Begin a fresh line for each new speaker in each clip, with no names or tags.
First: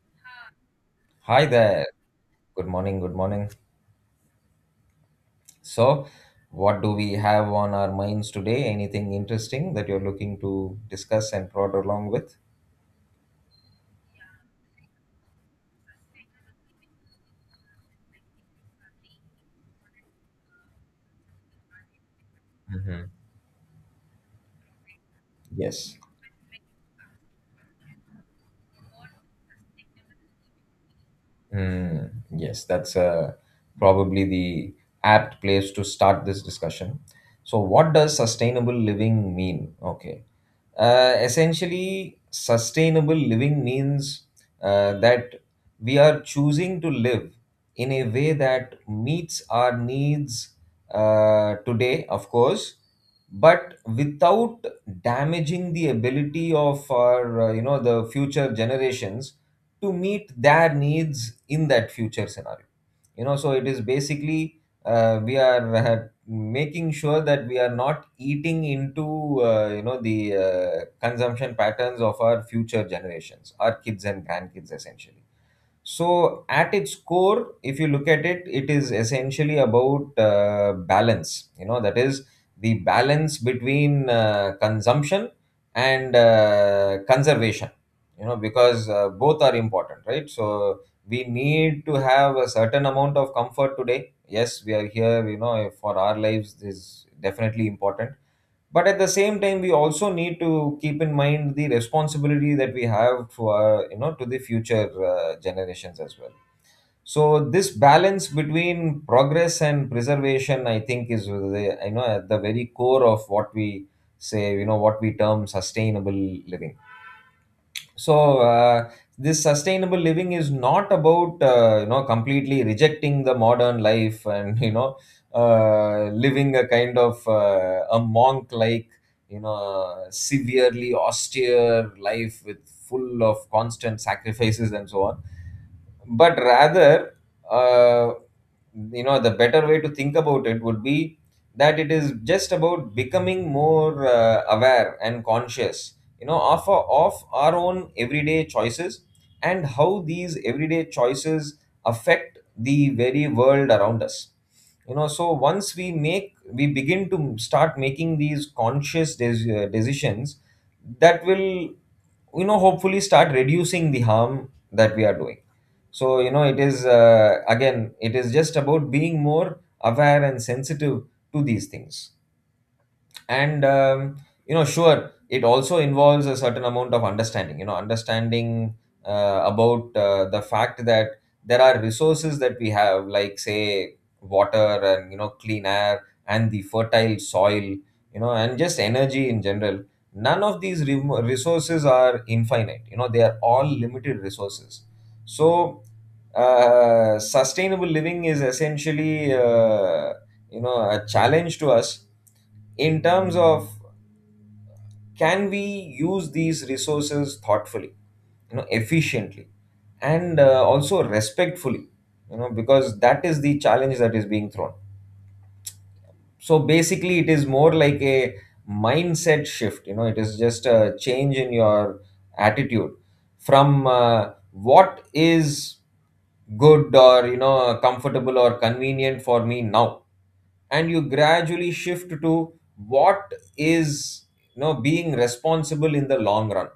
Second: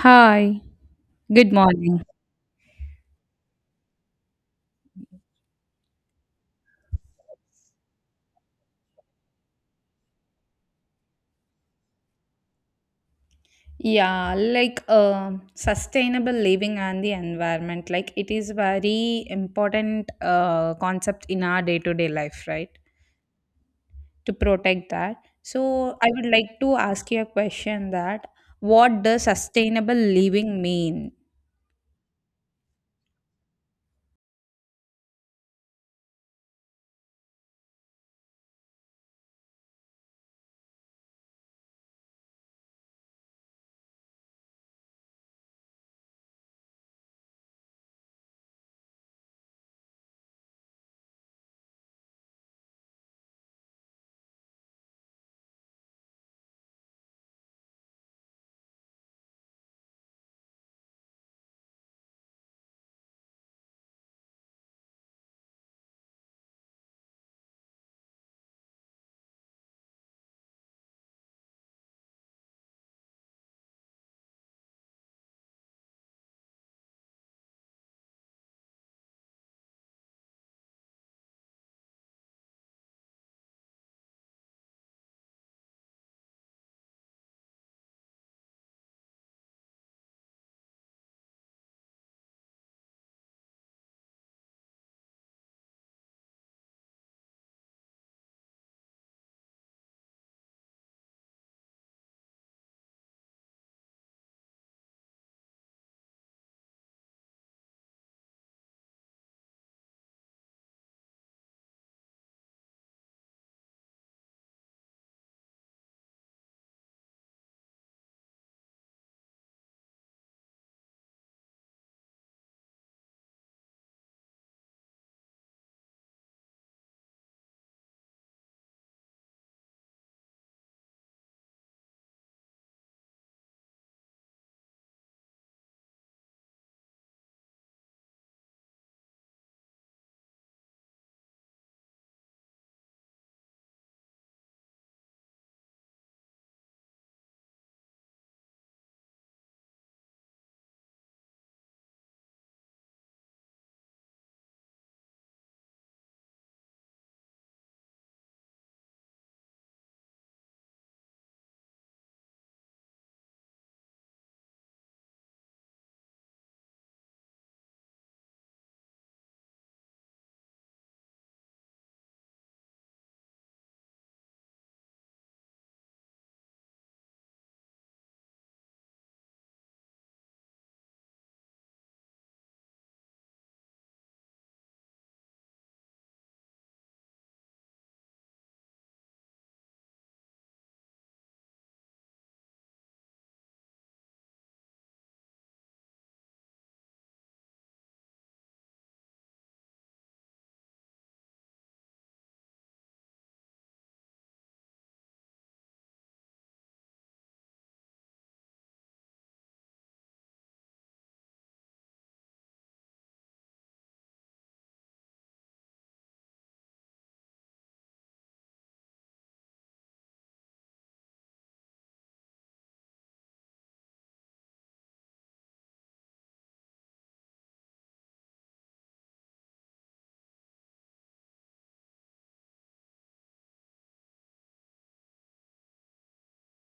Hi,
Hi
good
there.
morning.
Good morning. Good morning. So, what do we have on our minds today? Anything interesting that you're looking to discuss and prod along with?
Yeah, like sustainable living and the environment, like it is very important concept in our day to day life, right?
Hmm.
To protect that. So
Yes.
I would like to ask you a question that what does sustainable living mean?
Hmm. Yes, that's probably the apt place to start this discussion. So, what does sustainable living mean? Okay. Essentially, sustainable living means that we are choosing to live in a way that meets our needs today, of course, but without damaging the ability of our, the future generations to meet their needs in that future scenario. So it is basically, we are making sure that we are not eating into, the consumption patterns of our future generations, our kids and grandkids essentially. So, at its core, if you look at it, it is essentially about balance. That is the balance between consumption and conservation, because both are important, right? So, we need to have a certain amount of comfort today. Yes, we are here, for our lives is definitely important, but at the same time we also need to keep in mind the responsibility that we have for, to the future generations as well. So, this balance between progress and preservation, I think, is the, at the very core of what we say, what we term sustainable living. So, this sustainable living is not about, completely rejecting the modern life, and living a kind of a monk like severely austere life with full of constant sacrifices and so on. But rather, uh, the better way to think about it would be that it is just about becoming more aware and conscious, of, of our own everyday choices, and how these everyday choices affect the very world around us. So once we begin to start making these conscious, decisions that will, hopefully start reducing the harm that we are doing. So, it is, again, it is just about being more aware and sensitive to these things. And sure, it also involves a certain amount of understanding, understanding about the fact that there are resources that we have, like say water and, clean air and the fertile soil, and just energy in general. None of these resources are infinite. You know they are all limited resources. So, sustainable living is essentially, a challenge to us in terms of, can we use these resources thoughtfully, efficiently, and also respectfully, because that is the challenge that is being thrown. So, basically, it is more like a mindset shift. You know it is just a change in your attitude from, what is good, or comfortable or convenient for me now, and you gradually shift to what is, being responsible in the long run.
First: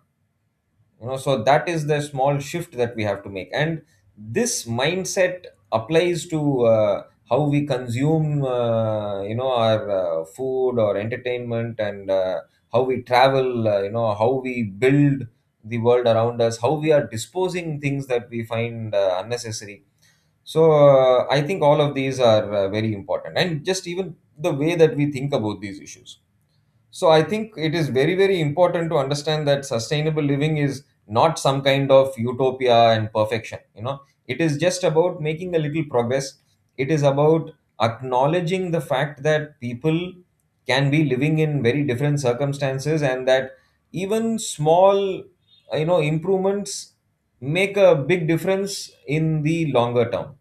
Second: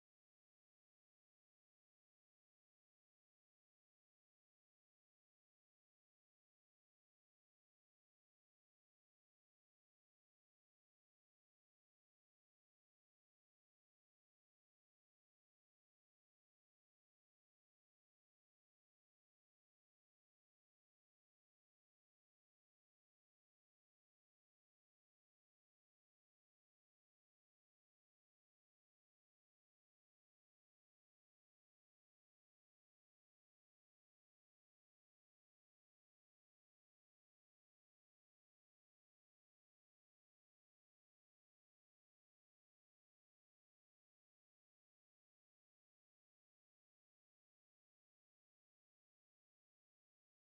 So that is the small shift that we have to make, and this mindset applies to, how we consume, our food or entertainment, and how we travel, how we build the world around us, how we are disposing things that we find unnecessary. So, I think all of these are very important, and just even the way that we think about these issues. So, I think it is very, very important to understand that sustainable living is not some kind of utopia and perfection. It is just about making a little progress. It is about acknowledging the fact that people can be living in very different circumstances, and that even small, improvements make a big difference in the longer term.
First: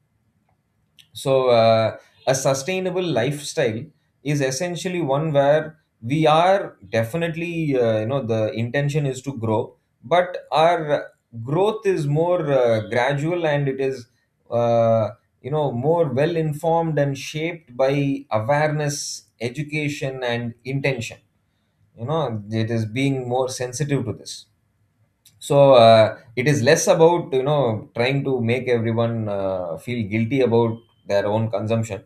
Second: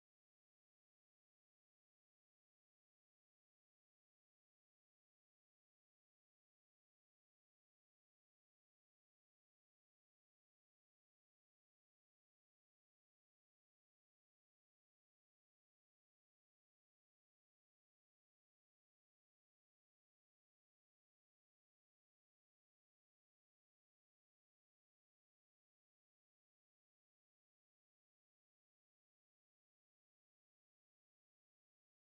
So, a sustainable lifestyle is essentially one where we are definitely, the intention is to grow, but our growth is more gradual, and it is, uh, more well informed and shaped by awareness, education, and intention. It is being more sensitive to this. So, it is less about, trying to make everyone feel guilty about their own consumption,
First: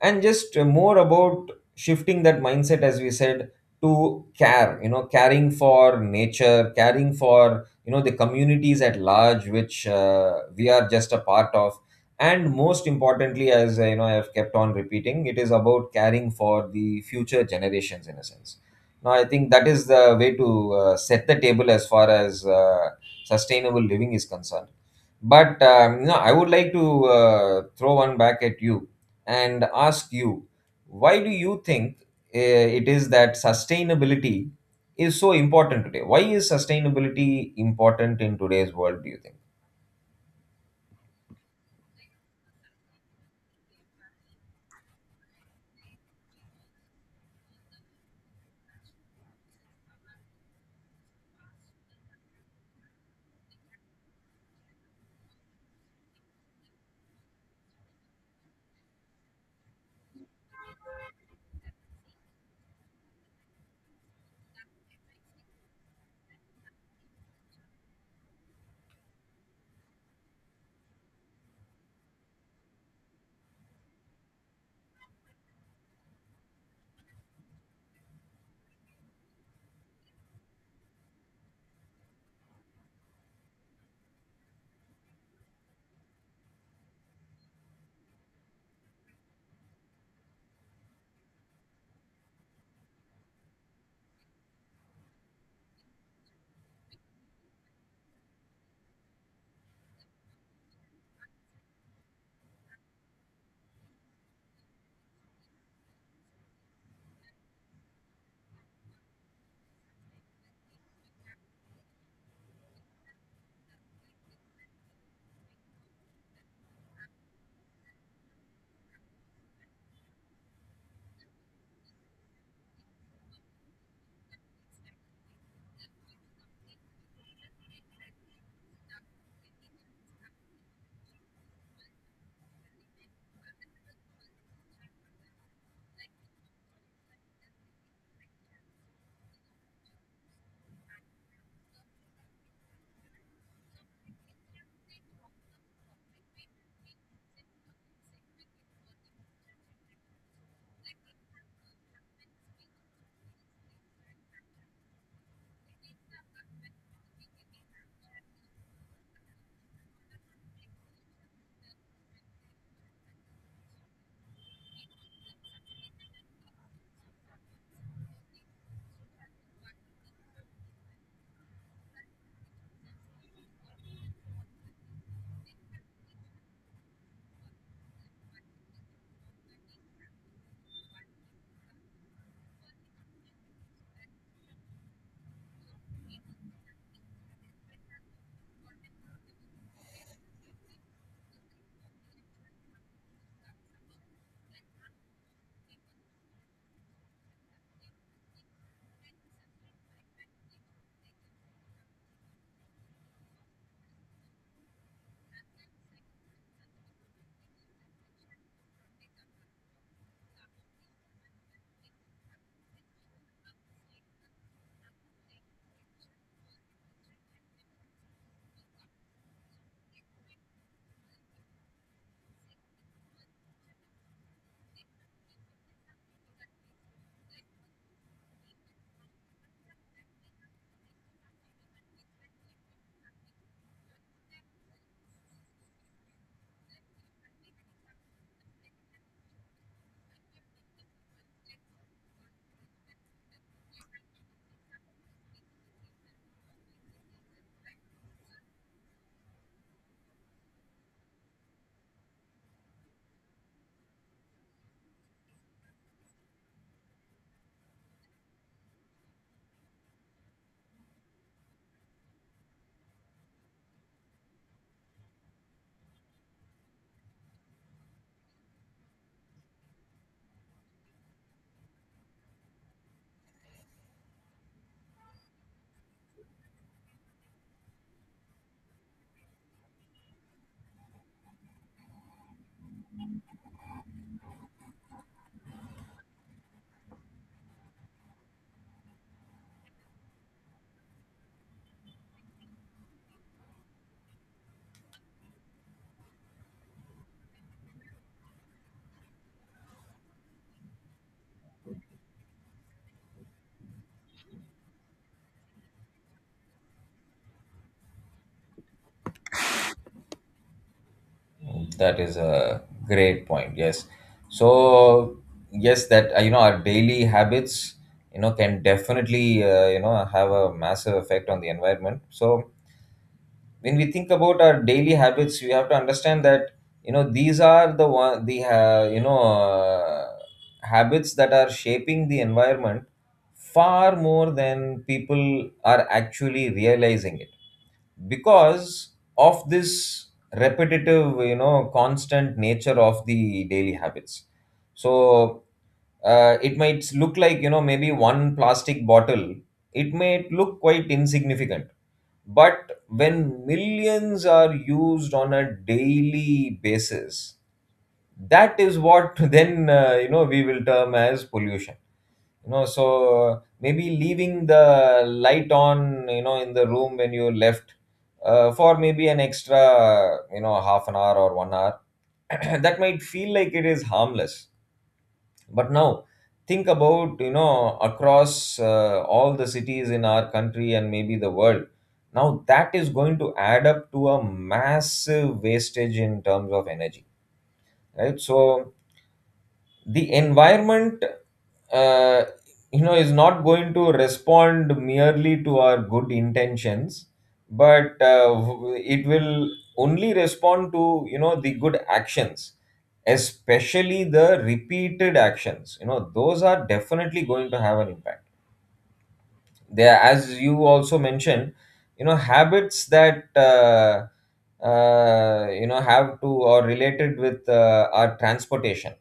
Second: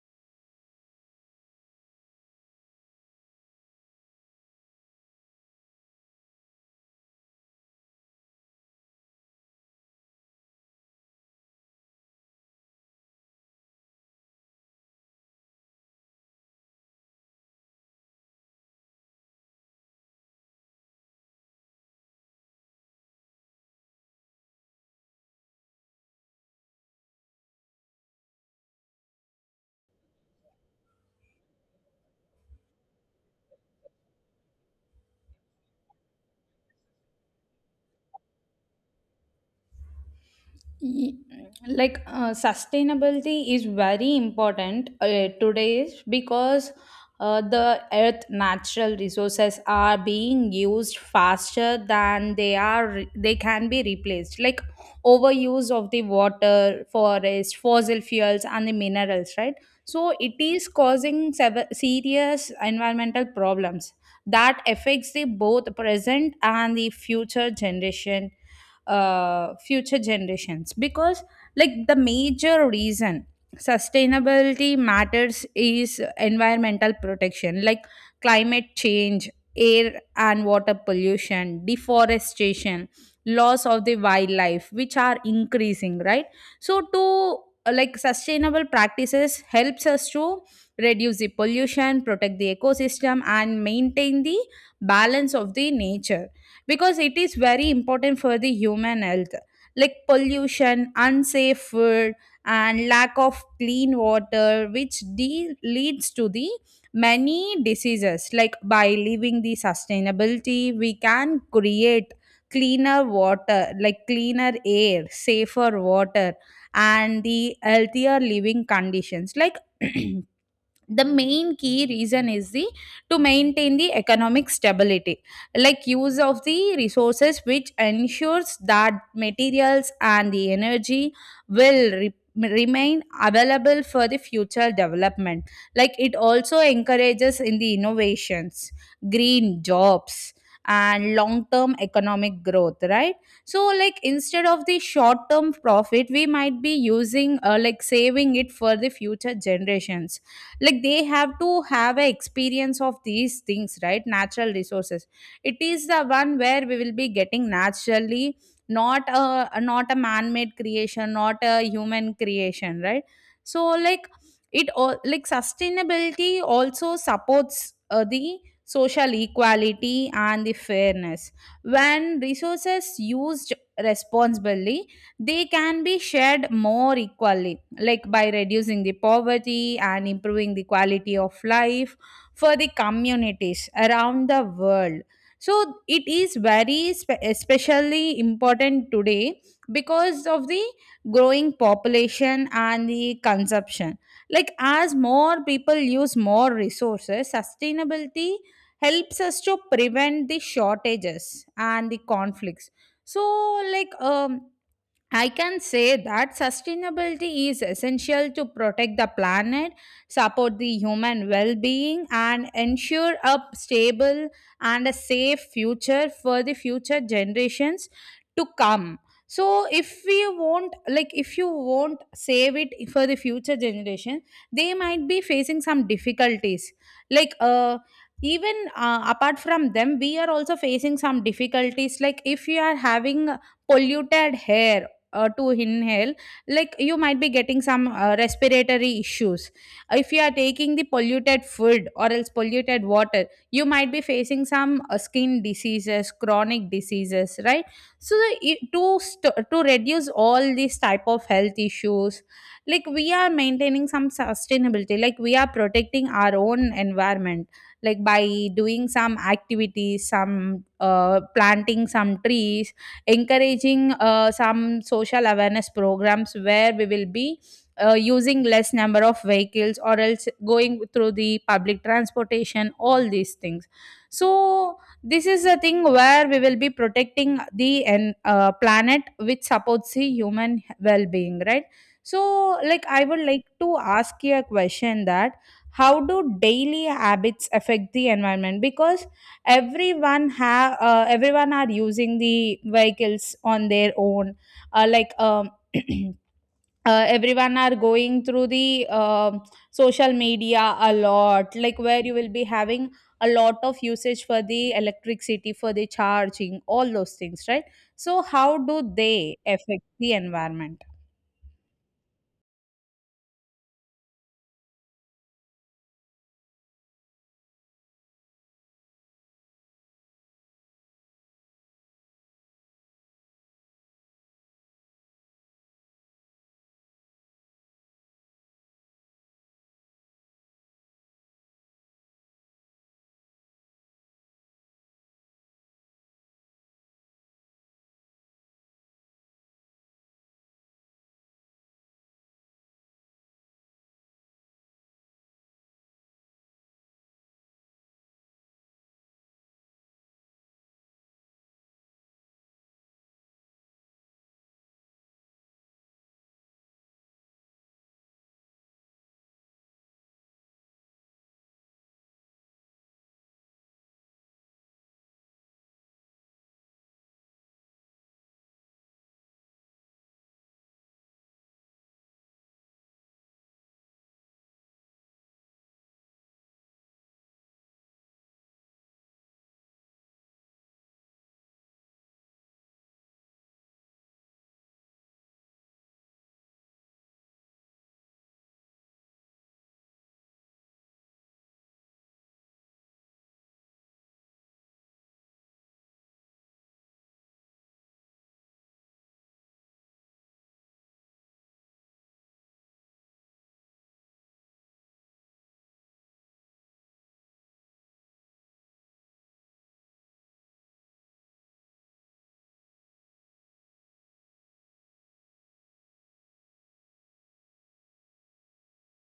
and just more about shifting that mindset, as we said, to care, caring for nature, caring for, the communities at large, which we are just a part of. And most importantly, as I have kept on repeating, it is about caring for the future generations in a sense. Now, I think that is the way to set the table as far as sustainable living is concerned. But I would like to throw one back at you and ask you, why do you think it is that sustainability is so important today? Why is sustainability important in today's world? Do you think?
Ye- like sustainability is very important today because the earth natural resources are being used faster than they can be replaced, like overuse of the water, forest, fossil fuels, and the minerals, right? So it is causing serious environmental problems that affects the both present and the future generation, future generations. Because like the major reason sustainability matters is environmental protection, like climate change, air and water pollution, deforestation, loss of the wildlife, which are increasing, right? So to like sustainable practices helps us to reduce the pollution, protect the ecosystem, and maintain the balance of the nature, because it is very important for the human health. Like pollution, unsafe food, and lack of clean water which leads to the many diseases. Like by living the sustainability, we can create cleaner water, like cleaner air, safer water, and the healthier living conditions. Like the main key reason is the to maintain the economic stability, like use of the resources which ensures that materials and the energy remain available for the future development. Like it also encourages in the innovations, green jobs, and long term economic growth, right? So like instead of the short term profit we might be using, like saving it for the future generations, like they have to have a experience of these things, right? Natural resources, it is the one where we will be getting naturally, not a man made creation, not a human creation, right? So like it all, like sustainability also supports the social equality and the fairness. When resources used responsibly, they can be shared more equally, like by reducing the poverty and improving the quality of life for the communities around the world. So it is very especially important today because of the growing population and the consumption. Like as more people use more resources, sustainability helps us to prevent the shortages and the conflicts. So like I can say that sustainability is essential to protect the planet, support the human well being, and ensure a stable and a safe future for the future generations to come. So, if we won't, like, if you won't save it for the future generation, they might be facing some difficulties. Like, even apart from them, we are also facing some difficulties. Like, if you are having polluted hair to inhale, like you might be getting some respiratory issues. If you are taking the polluted food or else polluted water, you might be facing some skin diseases, chronic diseases, right? So the, I- to st- to reduce all these type of health issues, like we are maintaining some sustainability, like we are protecting our own environment, like by doing some activities, some planting some trees, encouraging some social awareness programs, where we will be using less number of vehicles or else going through the public transportation, all these things. So this is a thing where we will be protecting planet, which supports the human well-being, right? So like I would like to ask you a question that how do daily habits affect the environment? Because everyone are using the vehicles on their own, uh, like um, everyone are going through the social media a lot, like where you will be having a lot of usage for the electricity, for the charging, all those things, right? So how do they affect the environment?
That is a great point. Yes. So, yes, that, our daily habits, can definitely, have a massive effect on the environment. So, when we think about our daily habits, we have to understand that, these are the one, the habits that are shaping the environment far more than people are actually realizing it, because of this repetitive, constant nature of the daily habits. So, it might look like, maybe one plastic bottle, it may look quite insignificant. But when millions are used on a daily basis, that is what then we will term as pollution. So, maybe leaving the light on, in the room when you left, for maybe an extra, half an hour or one hour that might feel like it is harmless. But now, think about, across all the cities in our country and maybe the world. Now that is going to add up to a massive wastage in terms of energy, right? So, the environment, uh, is not going to respond merely to our good intentions, but it will only respond to, the good actions, especially the repeated actions. Those are definitely going to have an impact. There, as you also mentioned, habits that, have to, or related with our transportation,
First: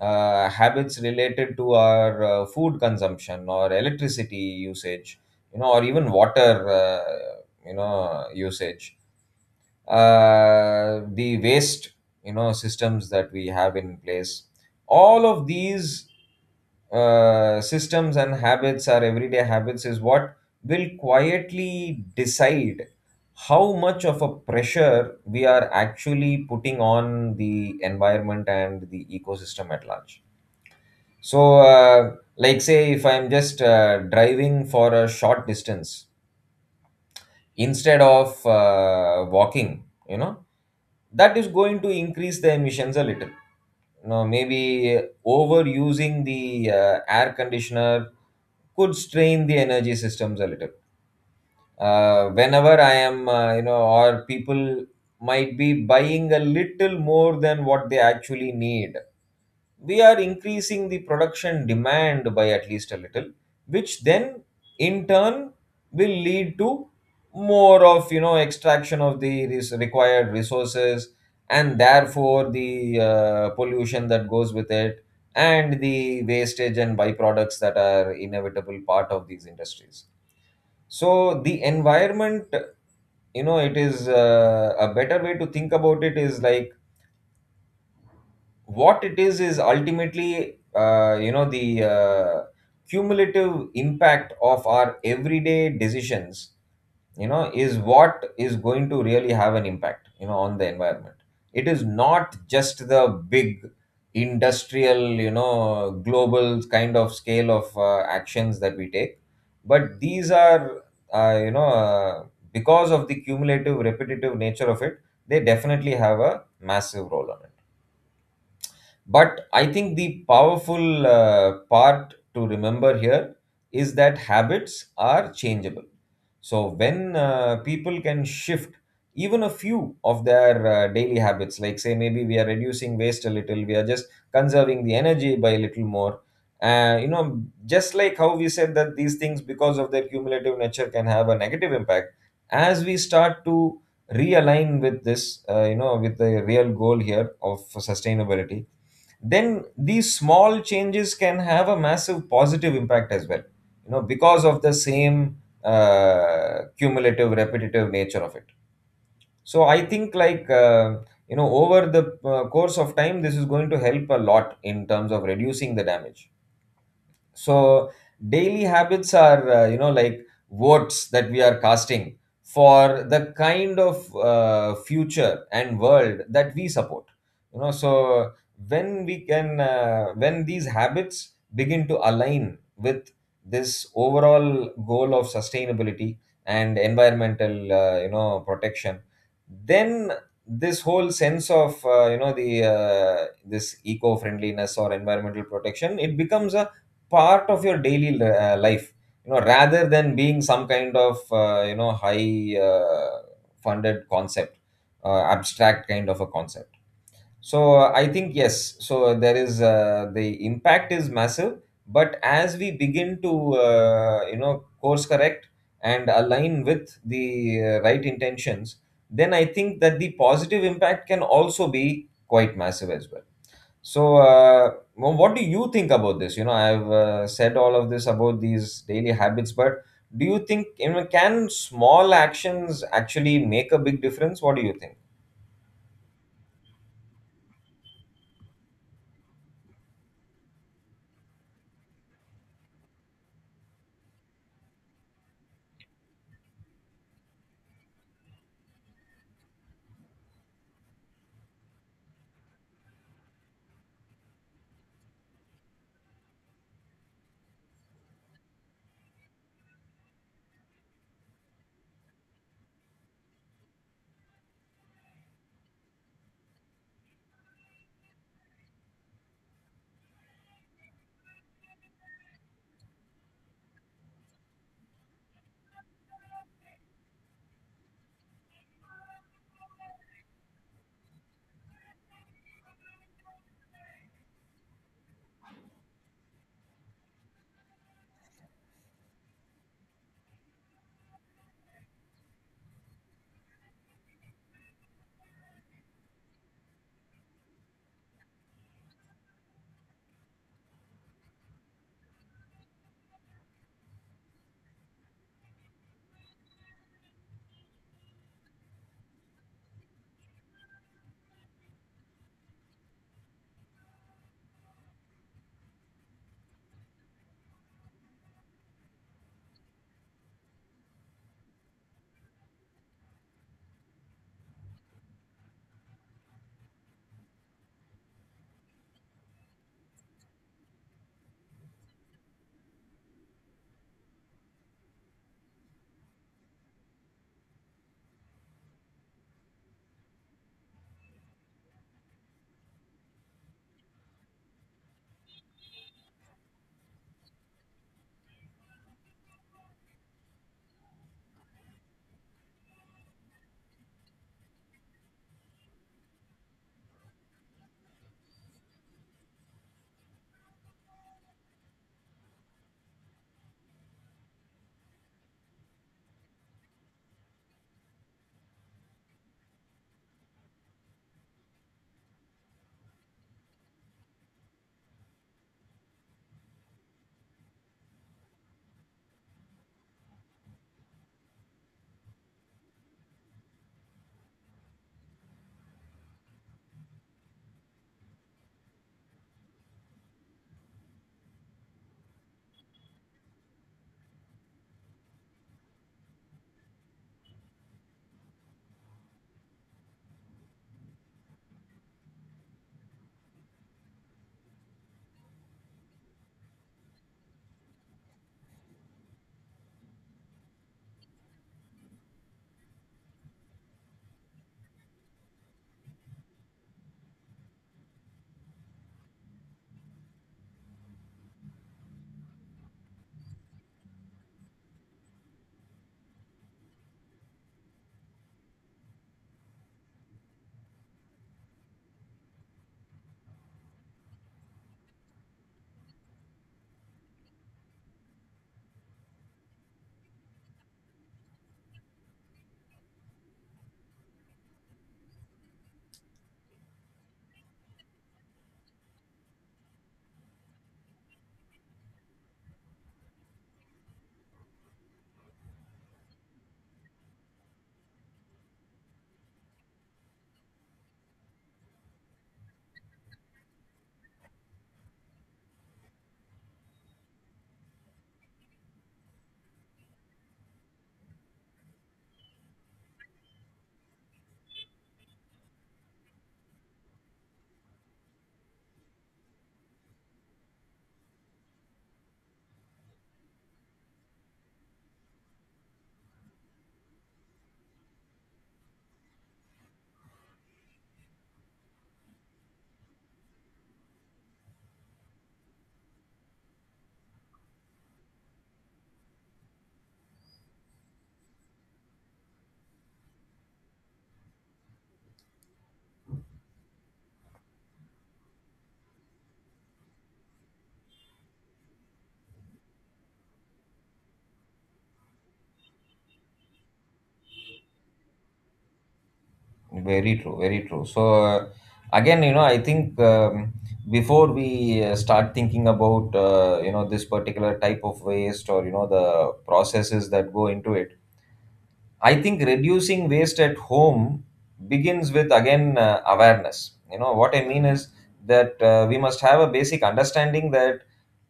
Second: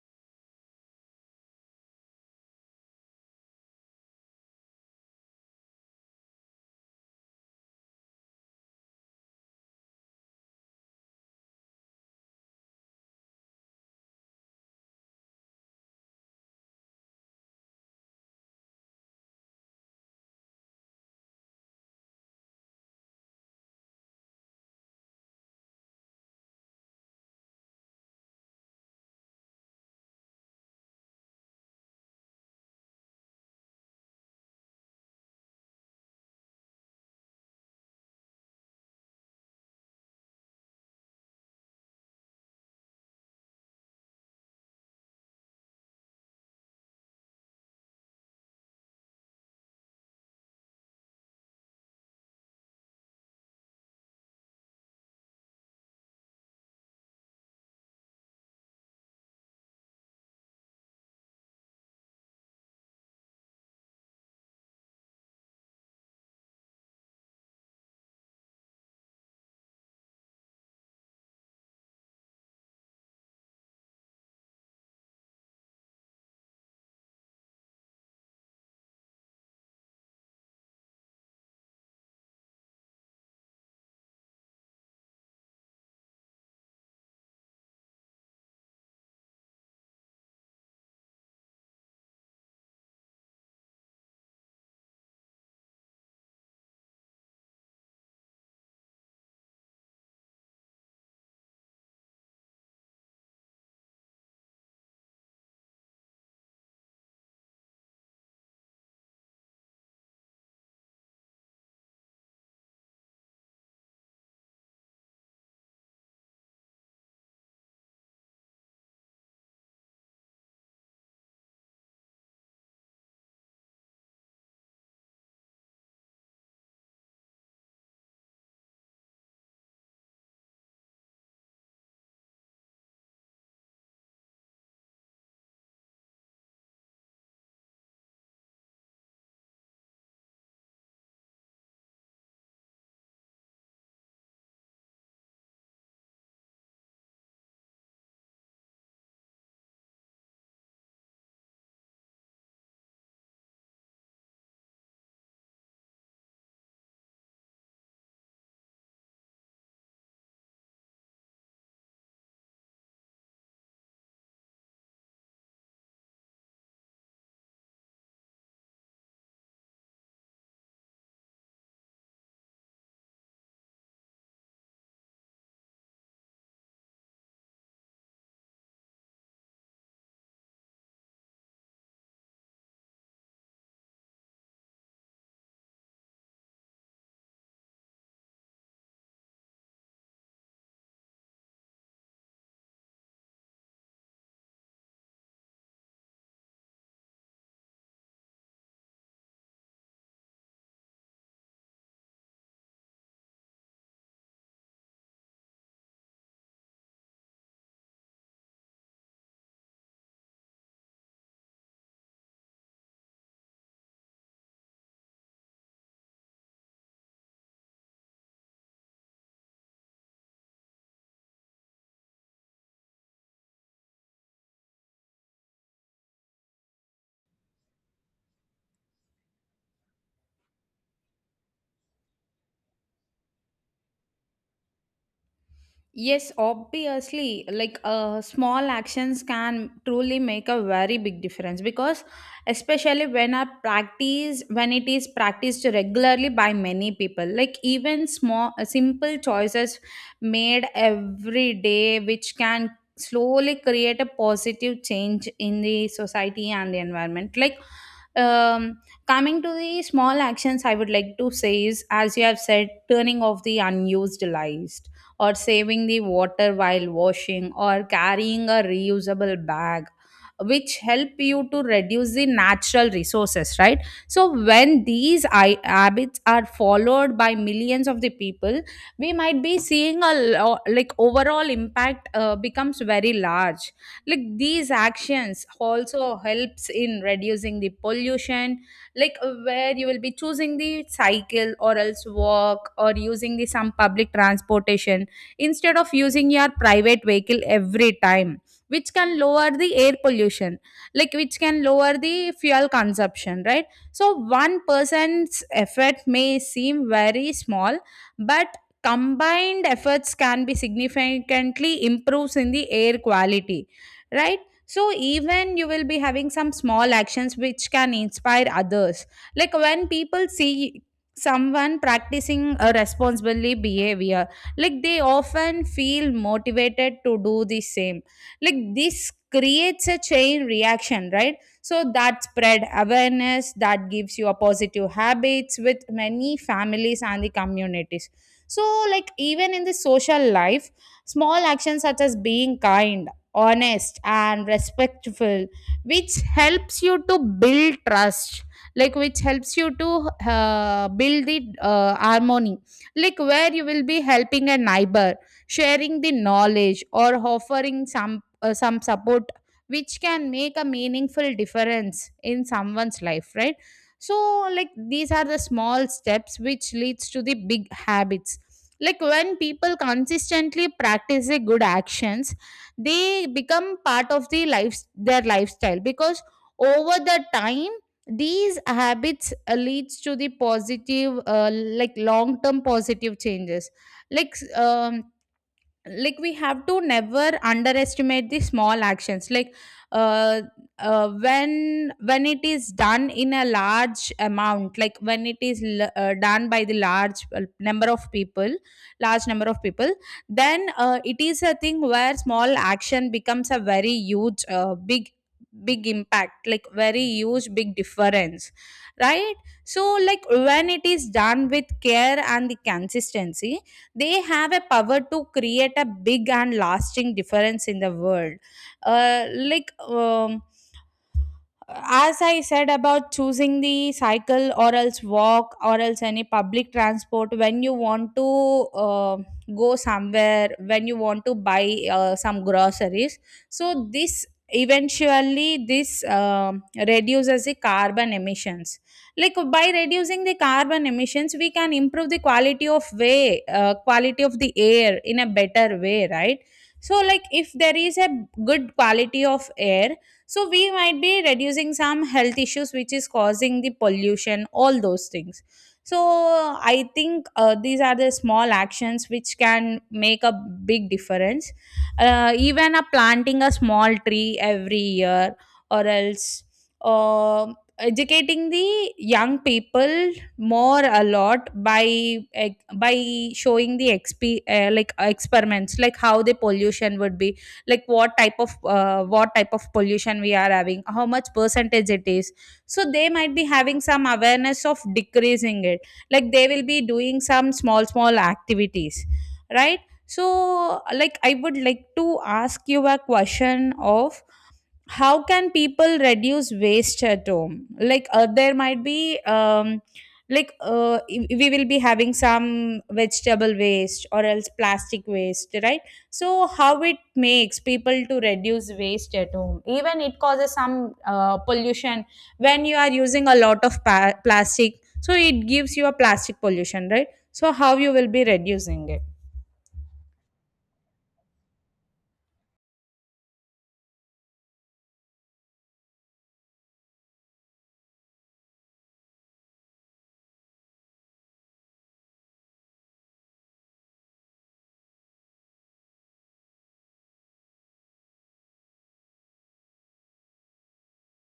habits related to our food consumption or electricity usage, or even water, usage, the waste, systems that we have in place. All of these systems and habits, our everyday habits, is what will quietly decide how much of a pressure we are actually putting on the environment and the ecosystem at large. So, like, say, if I'm just driving for a short distance instead of walking, you know, that is going to increase the emissions a little. Now, maybe overusing the air conditioner could strain the energy systems a little. Whenever I am, or people might be buying a little more than what they actually need, we are increasing the production demand by at least a little, which then in turn will lead to more of, extraction of the required resources, and therefore the pollution that goes with it, and the wastage and byproducts that are inevitable part of these industries. So, the environment, it is, a better way to think about it is like what it is ultimately, the cumulative impact of our everyday decisions, is what is going to really have an impact, on the environment. It is not just the big industrial, global kind of scale of actions that we take. But these are, uh, you know uh, because of the cumulative repetitive nature of it, they definitely have a massive role on it. But I think the powerful part to remember here is that habits are changeable. So when people can shift even a few of their daily habits, like say maybe we are reducing waste a little, we are just conserving the energy by a little more. Just like how we said that these things, because of their cumulative nature, can have a negative impact. As we start to realign with this, with the real goal here of sustainability, then these small changes can have a massive positive impact as well, you know, because of the same cumulative repetitive nature of it. So I think, like, over the course of time this is going to help a lot in terms of reducing the damage. So daily habits are, you know, like votes that we are casting for the kind of future and world that we support, you know. So when we can when these habits begin to align with this overall goal of sustainability and environmental, you know, protection, then this whole sense of you know the this eco friendliness or environmental protection, it becomes a part of your daily life, you know, rather than being some kind of high funded concept, abstract kind of a concept. So I think, yes, so there is the impact is massive, but as we begin to uh, you know course correct and align with the right intentions, then I think that the positive impact can also be quite massive as well. So, what do you think about this? You know, I've said all of this about these daily habits, but do you think, you know, can small actions actually make a big difference? What do you think?
Yes, obviously, like small actions can truly make a very big difference, because especially when I practice, when it is practiced regularly by many people, like even small, simple choices made every day, which can slowly create a positive change in the society and the environment. Like, um, coming to the small actions, I would like to say is, as you have said, turning off the unused lights, or saving the water while washing, or carrying a reusable bag, which help you to reduce the natural resources, right? So when these habits are followed by millions of the people, we might be seeing a like overall impact becomes very large. Like these actions also helps in reducing the pollution, like where you will be choosing the cycle or else walk, or using the some public transportation instead of using your private vehicle every time, which can lower the air pollution, like which can lower the fuel consumption, right? So one person's effort may seem very small, but combined efforts can be significantly improves in the air quality, right? So even you will be having some small actions which can inspire others. Like when people see someone practicing a responsibly behavior, like they often feel motivated to do the same. Like this creates a chain reaction, right? So that spread awareness, that gives you a positive habits with many families and the communities. So like even in the social life, small actions such as being kind, honest, and respectful, which helps you to build trust, like which helps you to build the harmony, like where you will be helping a neighbor, sharing the knowledge, or offering some support, which can make a meaningful difference in someone's life, right? So, like these are the small steps which leads to the big habits. Like when people consistently practice the good actions, they become part of the life, their lifestyle, because over the time these habits leads to the positive, like long term positive changes. Like like we have to never underestimate the small actions, like uh, when it is done in a large amount, like when done by the large number of people, then it is a thing where small action becomes a very huge big big impact, like very huge big difference, right? So like when it is done with care and the consistency, they have a power to create a big and lasting difference in the world. uh, like um, as I said, about choosing the cycle or else walk or else any public transport when you want to go somewhere, when you want to buy some groceries. So, this eventually this reduces the carbon emissions, like by reducing the carbon emissions we can improve the quality of way quality of the air in a better way, right? So like if there is a good quality of air, so we might be reducing some health issues which is causing the pollution, all those things. So I think these are the small actions which can make a big difference. Even a planting a small tree every year, or else uh, educating the young people more a lot by eh, by showing the exp like experiments, like how the pollution would be, like what type of pollution we are having, how much percentage it is, so they might be having some awareness of decreasing it, like they will be doing some small small activities, right? So like I would like to ask you a question of how can people reduce waste at home? Like there might be we will be having some vegetable waste or else plastic waste, right? So how it makes people to reduce waste at home, even it causes some pollution when you are using a lot of plastic, so it gives you a plastic pollution, right? So how you will be reducing it?
Very true, very true. So, again, you know, I think, before we start thinking about, you know, this particular type of waste or, you know, the processes that go into it, I think reducing waste at home begins with again awareness. You know what I mean is that we must have a basic understanding that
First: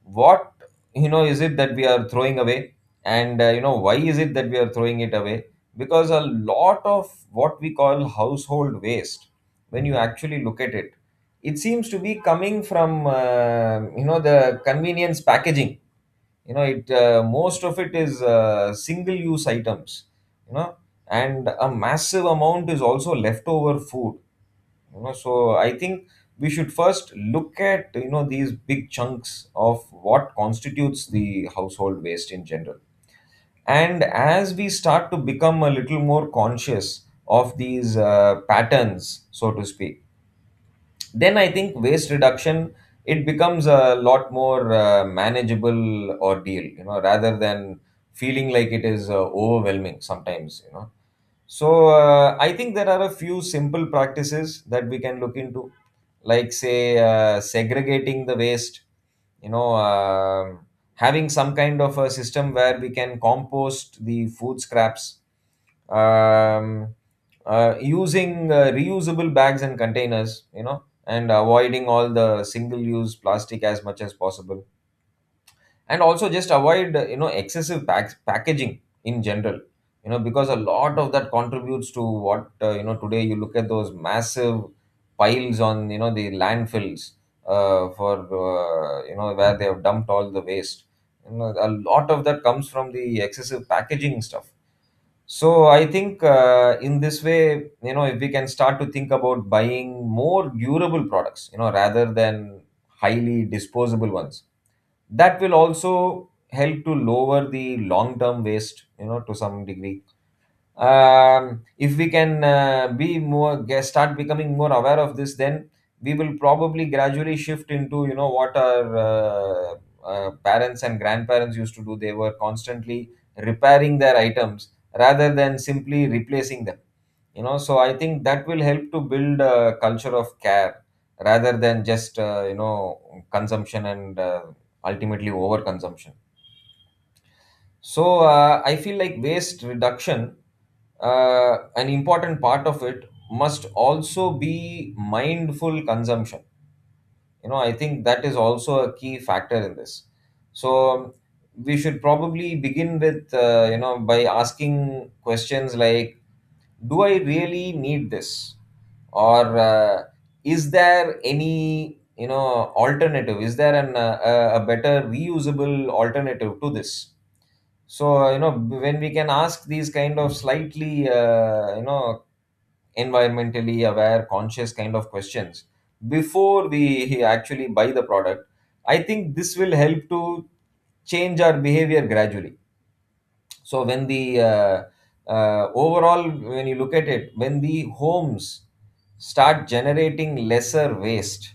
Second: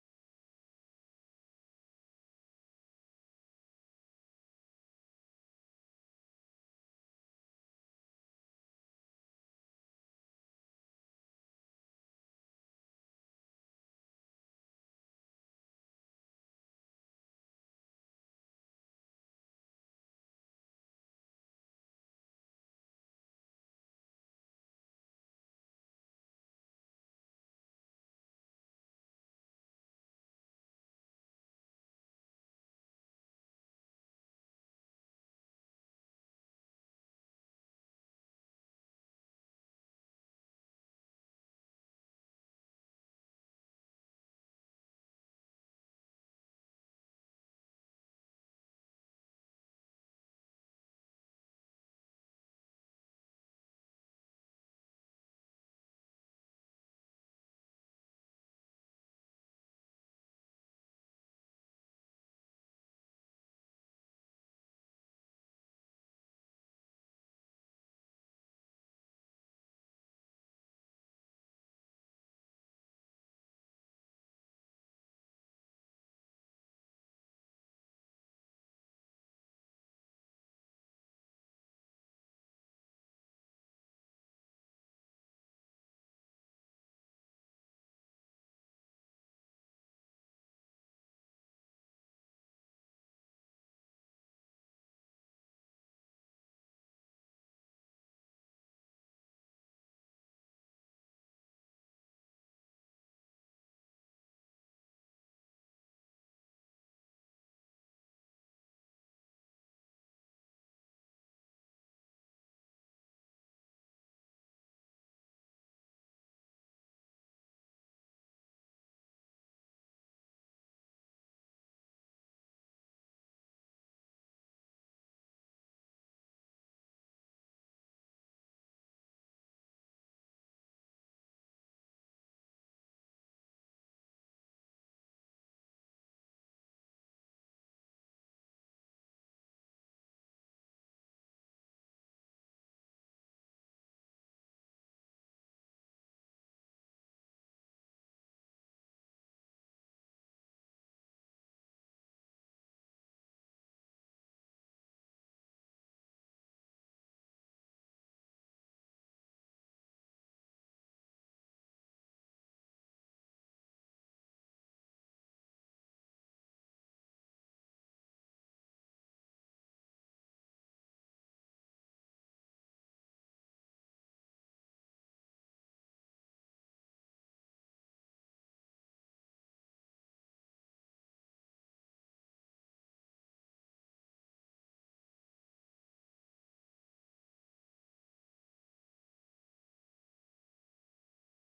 what, you know, is it that we are throwing away, and you know why is it that we are throwing it away? Because a lot of what we call household waste, when you actually look at it, it seems to be coming from you know the convenience packaging, you know. It Most of it is single use items, you know, and a massive amount is also leftover food, you know. So I think we should first look at, you know, these big chunks of what constitutes the household waste in general, and as we start to become a little more conscious of these patterns, so to speak, then I think waste reduction, it becomes a lot more manageable ordeal, you know, rather than feeling like it is overwhelming sometimes, you know. So I think there are a few simple practices that we can look into, like say segregating the waste, you know, um, having some kind of a system where we can compost the food scraps, um, using reusable bags and containers, you know, and avoiding all the single use plastic as much as possible, and also just avoid, you know, excessive packaging in general, you know, because a lot of that contributes to what, you know, today you look at those massive piles on, you know, the landfills, for you know where they have dumped all the waste, you know, a lot of that comes from the excessive packaging stuff. So I think in this way, you know, if we can start to think about buying more durable products, you know, rather than highly disposable ones, that will also help to lower the long-term waste, you know, to some degree. If we can start becoming more aware of this, then we will probably gradually shift into, you know, what our parents and grandparents used to do. They were constantly repairing their items rather than simply replacing them, you know. So I think that will help to build a culture of care rather than just, you know, consumption and ultimately overconsumption. So I feel like waste reduction, an important part of it must also be mindful consumption. You know, I think that is also a key factor in this. So we should probably begin with, you know, by asking questions like, do I really need this, or is there any, you know, alternative? Is there an a better reusable alternative to this? So you know when we can ask these kind of slightly, you know, environmentally aware conscious kind of questions before we actually buy the product, I think this will help to change our behavior gradually. So when the overall, when you look at it, when the homes start generating lesser waste,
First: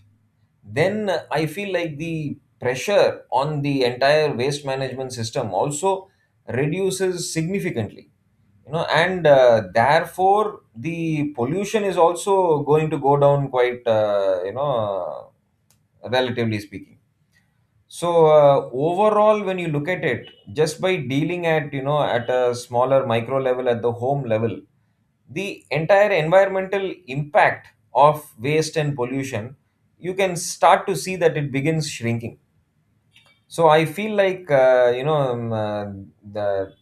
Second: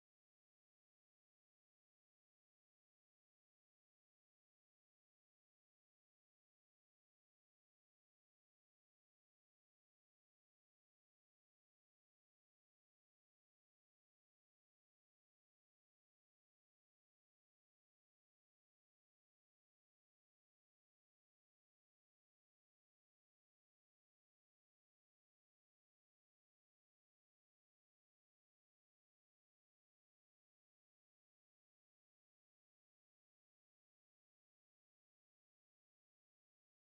then I feel like the pressure on the entire waste management system also reduces significantly, you know. And therefore the pollution is also going to go down quite, you know, relatively speaking. So overall, when you look at it, just by dealing at, you know, at a smaller micro level at the home level, the entire environmental impact of waste and pollution, you can start to see that it begins shrinking. So I feel like the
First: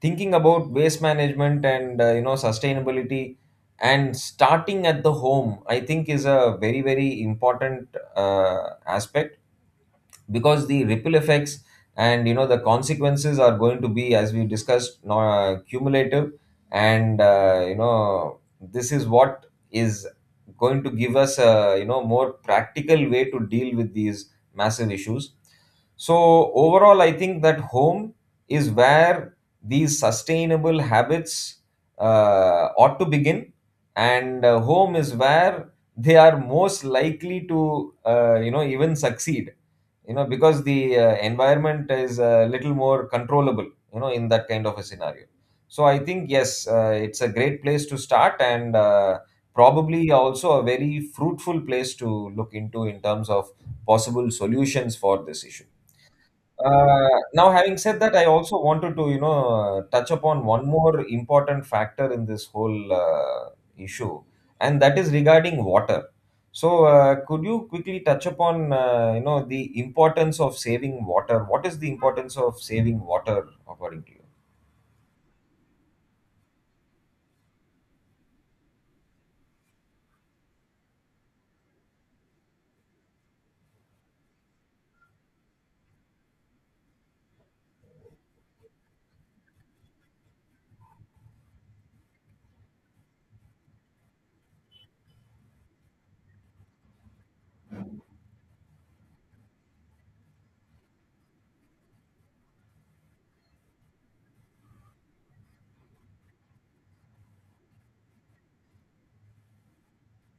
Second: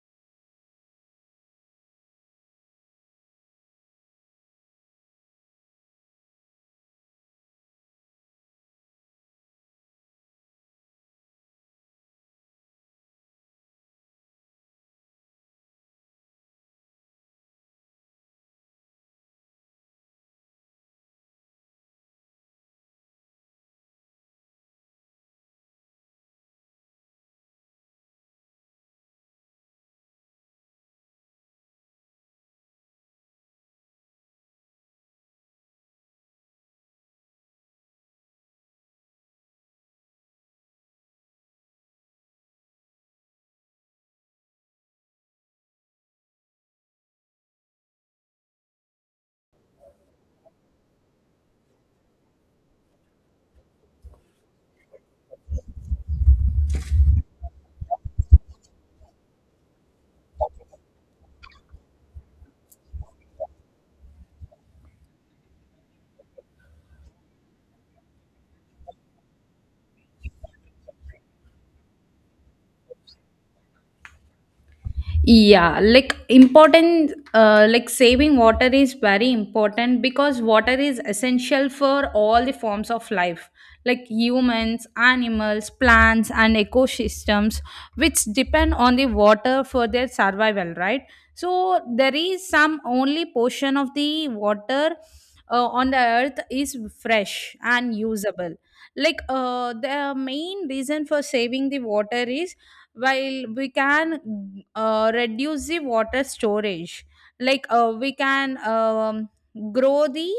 thinking about waste management and, you know, sustainability, and starting at the home, I think is a very very important aspect, because the ripple effects and, you know, the consequences are going to be, as we discussed, cumulative. And you know this is what is going to give us a, you know, more practical way to deal with these massive issues. So, overall, I think that home is where these sustainable habits ought to begin, and home is where they are most likely to, you know, even succeed, you know, because the environment is a little more controllable, you know, in that kind of a scenario. So, I think, yes, it's a great place to start, and probably also a very fruitful place to look into in terms of possible solutions for this issue. Uh, Now, having said that, I also wanted to, you know, touch upon one more important factor in this whole issue, and that is regarding water. So, could you quickly touch upon, you know, the importance of saving water? What is the importance of saving water, according to you?
Yeah, like important, like saving water is very important because water is essential for all the forms of life, like humans, animals, plants, and ecosystems, which depend on the water for their survival, right? So, there is some only portion of the water on the earth is fresh and usable. Like, the main reason for saving the water is while we can reduce the water storage, like we can, grow the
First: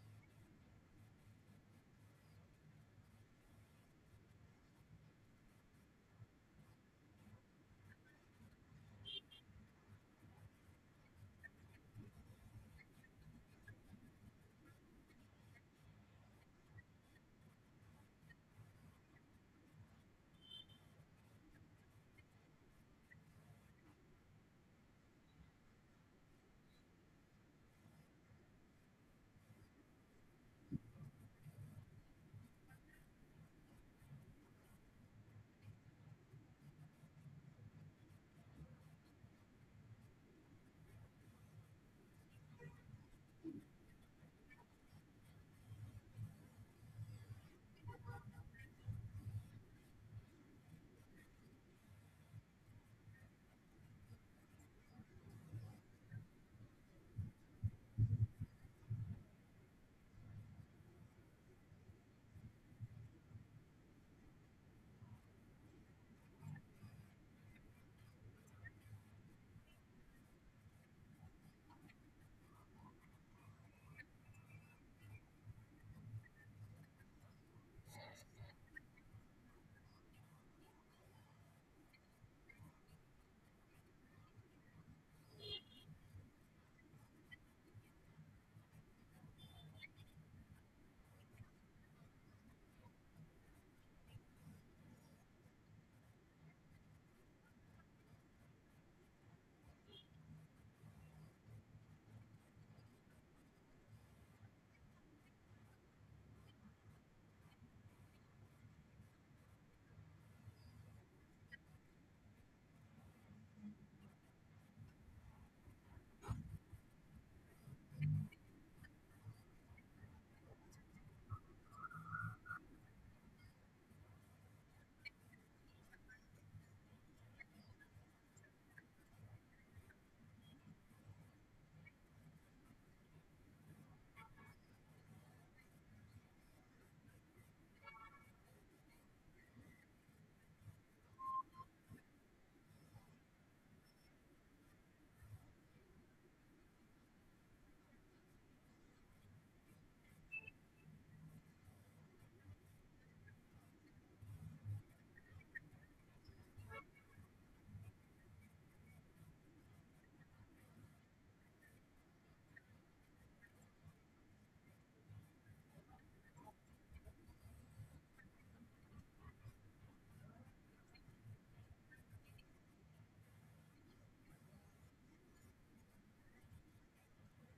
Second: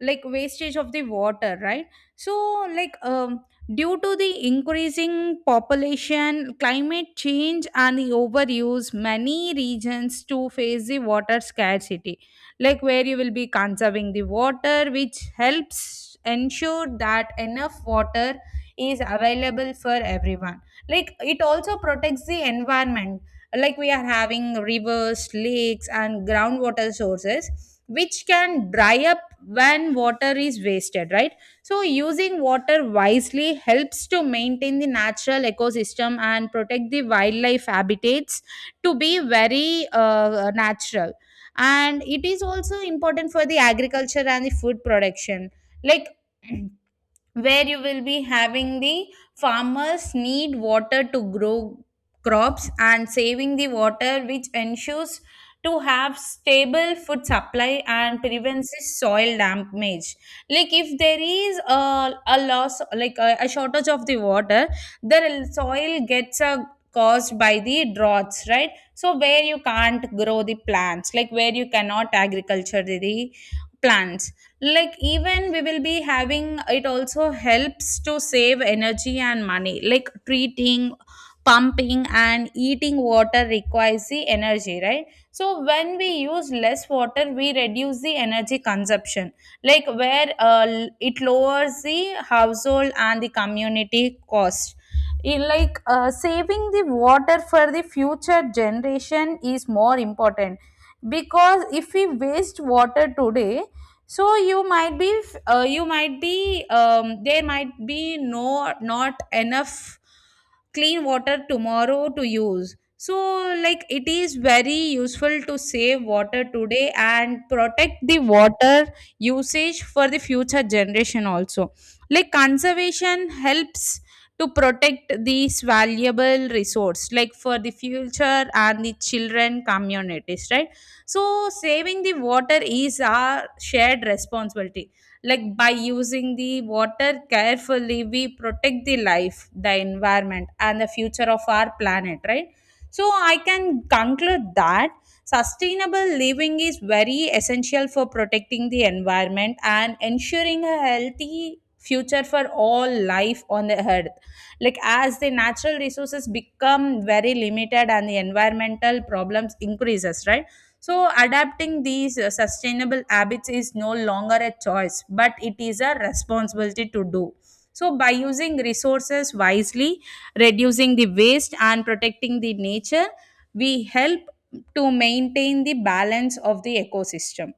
like wastage of the water, right? So like due to the increasing population, climate change, and the overuse, many regions to face the water scarcity. Like where you will be conserving the water, which helps ensure that enough water is available for everyone. Like it also protects the environment, like we are having rivers, lakes, and groundwater sources which can dry up when water is wasted, right? So using water wisely helps to maintain the natural ecosystem and protect the wildlife habitats to be very natural. And it is also important for the agriculture and the food production. Like where you will be having the farmers need water to grow crops, and saving the water which ensures to have stable food supply and prevents the soil damage. Like if there is a loss, like a shortage of the water, the soil gets a caused by the droughts, right? So where you can't grow the plants, like where you cannot agriculture the plants. Like even we will be having, it also helps to save energy and money, like treating, pumping, and eating water requires the energy, right? So when we use less water we reduce the energy consumption, like where it lowers the household and the community cost in. Like saving the water for the future generation is more important, because if we waste water today, so you might be you might be, there might be not enough clean water tomorrow to use. So like it is very useful to save water today and protect the water usage for the future generation also. Like conservation helps to protect these valuable resource, like for the future and the children communities, right? So, saving the water is our shared responsibility. Like by using the water carefully, we protect the life, the environment, and the future of our planet, right? So, I can conclude that sustainable living is very essential for protecting the environment and ensuring a healthy future for all life on the earth. Like as the natural resources become very limited and the environmental problems increases, right? So, adapting these sustainable habits is no longer a choice, but it is a responsibility to do. So, by using resources wisely, reducing the waste, and protecting the nature, we help to maintain the balance of the ecosystem.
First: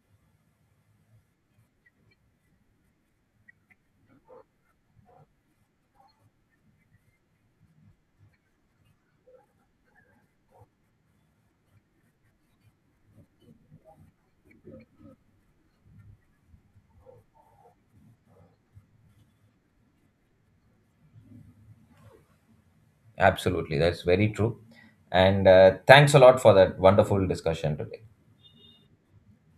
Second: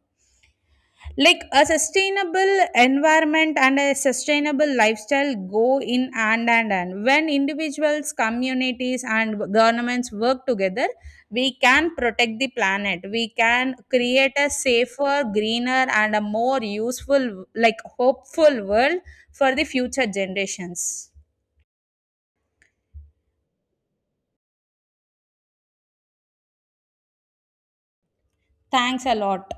Like a sustainable environment and a sustainable lifestyle go in hand and hand. When individuals, communities, and governments work together, we can protect the planet, we can create a safer, greener, and a more useful, like hopeful world for the future generations.
Absolutely, that's very true. And thanks a lot for that wonderful discussion today.
Thanks a lot.